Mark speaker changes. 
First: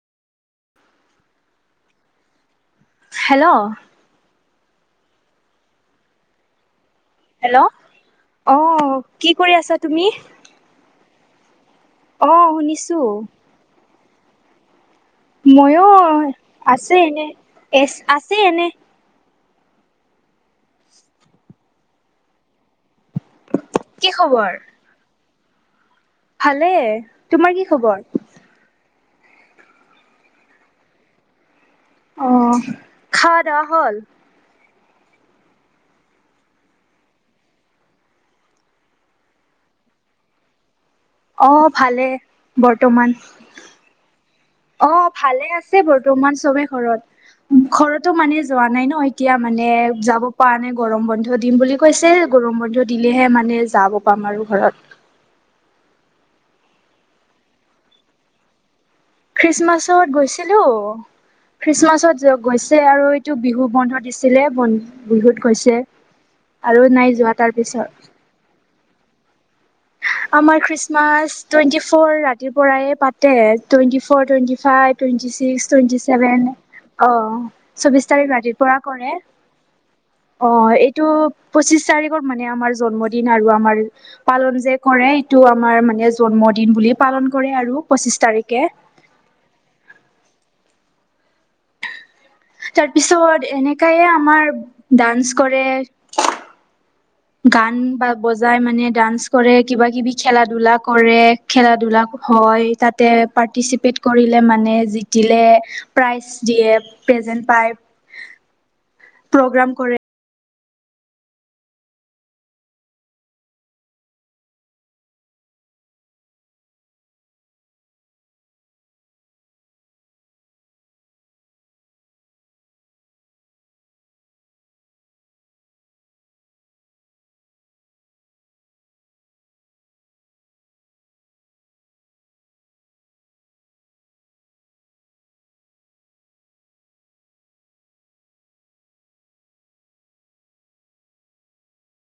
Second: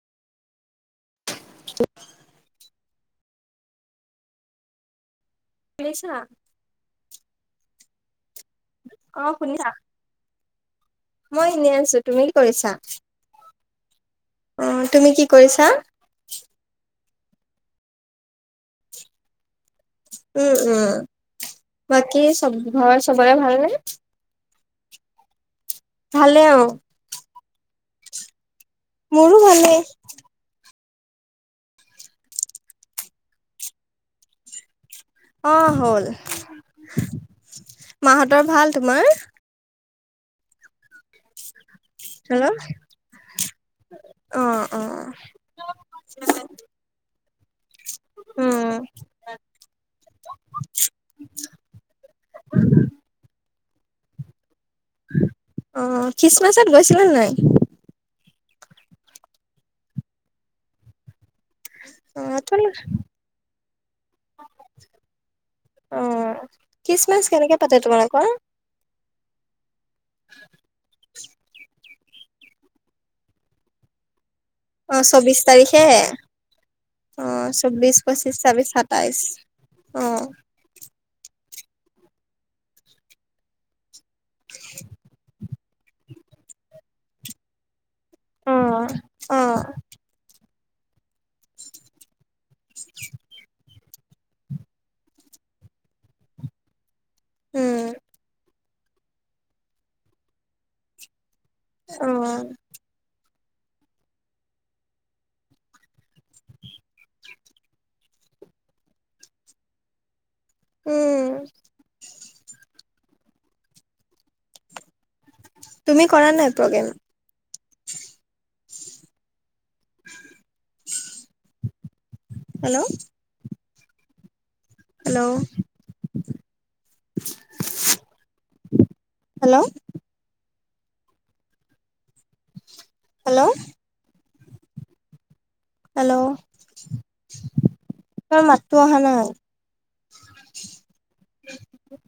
Speaker 1: [inaudible]
Speaker 2: Hello
Speaker 1: বিলিশা
Speaker 2: হেল্ল'অ
Speaker 1: অ
Speaker 2: কি কৰি
Speaker 1: শুনিছা
Speaker 2: আছা তুমি
Speaker 1: মই শিনি আছো তুমি
Speaker 2: অ
Speaker 1: কৰিছা
Speaker 2: শুনিছো।
Speaker 1: অ তুমি কি কৰিছা
Speaker 2: মইয়ো আছে এনে এছ আছে এনে
Speaker 1: উম উম বাকী চব ভাবাৰ চবৰে ভাল নে
Speaker 2: কি খবৰ ভালে তোমাৰ কি খবৰ
Speaker 1: মোৰো ভালে
Speaker 2: অ খাৱা দা হল
Speaker 1: অ হ'ল মাহতৰ ভাল তোমাৰ
Speaker 2: অ ভালে
Speaker 1: হেল্ল'
Speaker 2: বৰ্তমান অ ভালে আছে বৰ্তমান চবে ঘৰত ঘৰতো মানে যোৱা
Speaker 1: উম
Speaker 2: নাই ন এতিয়া মানে যাব পৰা নাই গৰম বন্ধ দিম বুলি কৈছে গৰম বন্ধ দিলেহে মানে যাব পাম আৰু ঘৰত
Speaker 1: অ খ্ৰীষ্টমাছত গৈছিলে নে নাই
Speaker 2: খ্ৰীষ্টমাছত গৈছিলো
Speaker 1: অ
Speaker 2: খ্ৰীষ্টমাছত
Speaker 1: তোন
Speaker 2: গৈছে আৰু এইটো বিহু বন্ধত দিছিলে বন বিহুত গৈছে
Speaker 1: অ
Speaker 2: আৰু নাই
Speaker 1: খ্ৰীষ্টমাছ
Speaker 2: যোৱা
Speaker 1: কেনেকে
Speaker 2: তাৰ
Speaker 1: পাতে
Speaker 2: পিছত
Speaker 1: তোমালোকৰ
Speaker 2: আমাৰ খ্ৰীষ্টমাছ টুৱেণ্টি ফৰ ৰাতিৰ পৰা পাতে টুৱেটি ফ টুৱেটি
Speaker 1: অ
Speaker 2: ফাইভ টুৱেণ্টি
Speaker 1: চৌবিশ
Speaker 2: ছিক্স
Speaker 1: তাৰিখে
Speaker 2: টুৱেণ্টি চছেভেন অ চৌবিশ তাৰিখ
Speaker 1: পঁচিশ
Speaker 2: ৰাতিৰ
Speaker 1: ছাব্বিশ
Speaker 2: পৰা কৰে
Speaker 1: সাতাইশ
Speaker 2: অ এইটো পঁচিশ তাৰিখৰ মানে আমাৰ জন্মদিন আৰু আমাৰ পালন যে কৰে এইটো টো আমাৰ মানে জন্মদিন বুলি পালন কৰে আৰু পঁচিছ
Speaker 1: অ
Speaker 2: তাৰিখে
Speaker 1: অ
Speaker 2: তাৰ পিছত এনেকাইে আমাৰ ডান্স কৰে গান
Speaker 1: উম
Speaker 2: বা বজাই মানে ডান্স কৰে কিবা কিবি খেলা ধূলা কৰে খেলা ধূলা
Speaker 1: অ
Speaker 2: হয় তাত তে পাৰ্টিচিপেট কৰিলে মানে জতিলে প্ৰাইজ দিয়ে প্ৰেজেণ্ট পায় প্ৰগ্ৰাম কৰে
Speaker 1: উম তুমি কৰা নাই programme [inaudible] hello hello hello hello hello ত মাতটো অহা নাই